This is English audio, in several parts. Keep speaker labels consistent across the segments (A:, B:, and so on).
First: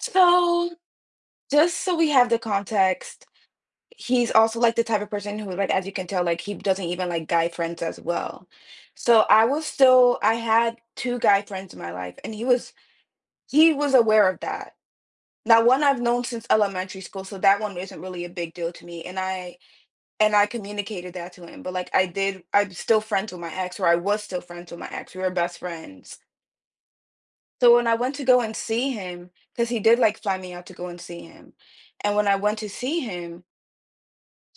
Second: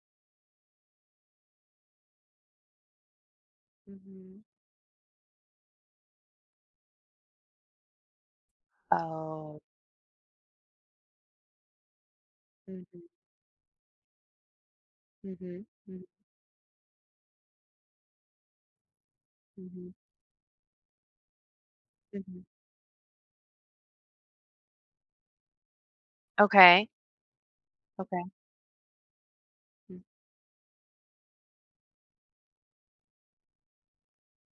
A: So, just so we have the context, he's
B: Mhm.
A: also, like, the type of person who, like as you can tell, like, he doesn't even like guy friends as well. So I
B: Oh.
A: was still I had 2 guy friends in my life, and he was
B: Mhm.
A: he was aware of that. Now,
B: Mhm,
A: one I've
B: mhm.
A: known since elementary school, so that 1 isn't really a big deal to me. And I
B: Mhm.
A: and I communicated that to him. But, like, I did
B: Mhm.
A: I'm still friends with my ex, or, I was still friends with my ex, we were best friends.
B: Okay.
A: So when I went
B: Okay.
A: to go and see him, 'cause he did,
B: Mm.
A: like, fly me out to go and see him. And when I went to see him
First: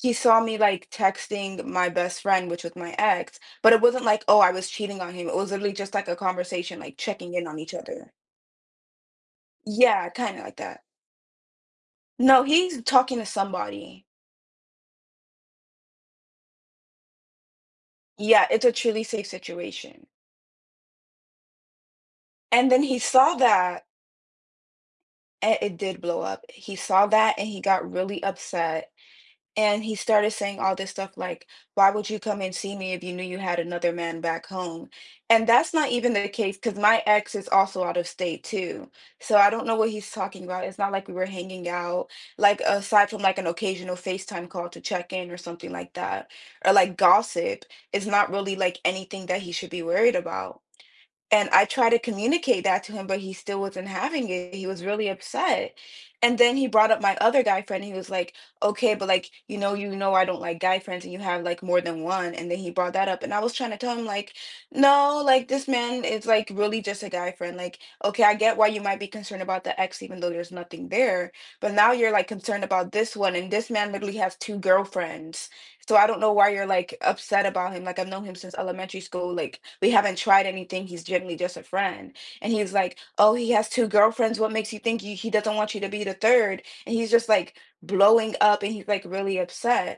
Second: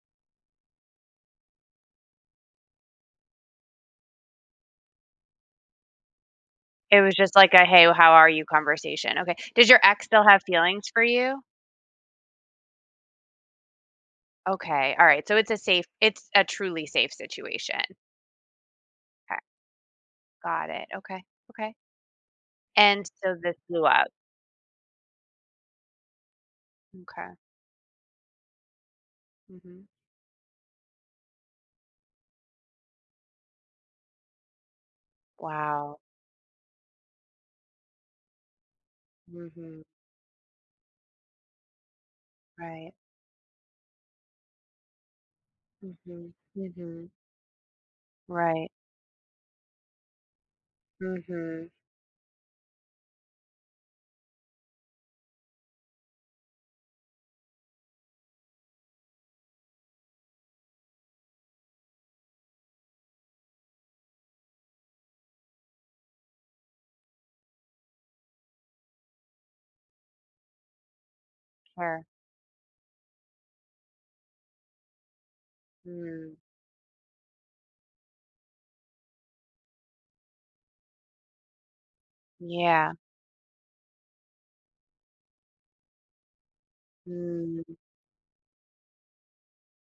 A: he saw me, like, texting my best friend, which was my ex. But it wasn't like, oh, I was cheating on him. It was literally just like a conversation, like,
B: It was
A: checking
B: just
A: in
B: like
A: on
B: a,
A: each
B: "Hey, how
A: other.
B: are you?" conversation, okay. Does your ex
A: Yeah.
B: still have
A: Kinda like that.
B: feelings for you?
A: No. He's talking to somebody.
B: Okay. Alright, so it's a safe it's a truly safe situation.
A: Yeah. It's a truly safe
B: 'Kay.
A: situation.
B: Got it, okay. Okay.
A: And then he
B: And so
A: saw
B: this blew
A: that
B: up.
A: and it did blow up. He saw
B: M'kay.
A: that, and he got really upset. And
B: Mhm.
A: he started saying all this stuff like, "Why would you come and see me if you knew you had another man back home?" And that's not
B: Wow.
A: even the case, 'cause my ex is also out of state, too. So I don't know
B: Mhm.
A: what he's talking about, it's not like we were hanging out. Like
B: Right.
A: aside from, like, an occasional FaceTime call to check-in or something like that,
B: Mhm,
A: or like
B: mhm.
A: gossip, it's not really,
B: Right.
A: like, anything that he should be worried about. And I
B: Mhm.
A: tried to communicate that to him, but he still wasn't having it, he was really upset. And then he brought up my other guy friend, he was like, "Okay. But, like, you know you know I don't like guy friends, and you have, like, more than 1." And then he brought that up, and I was trying to tell him, like, "No, like, this man is, like, really just a guy friend. Like, okay, I get why you might be concerned about the ex even though there's nothing there, but now
B: Sure.
A: you're like concerned about this one and this man literally has 2 girlfriends. So I don't know
B: Mm.
A: why you're, like, upset about him. Like, I've known him since elementary school, like, we haven't tried anything, he's generally just a friend." And he's
B: Yeah.
A: like, "Oh, he has 2 girlfriends. What makes you think he he doesn't want you to be the 3rd?" And he's just, like,
B: Hmm.
A: blowing up, and he's, like, really upset.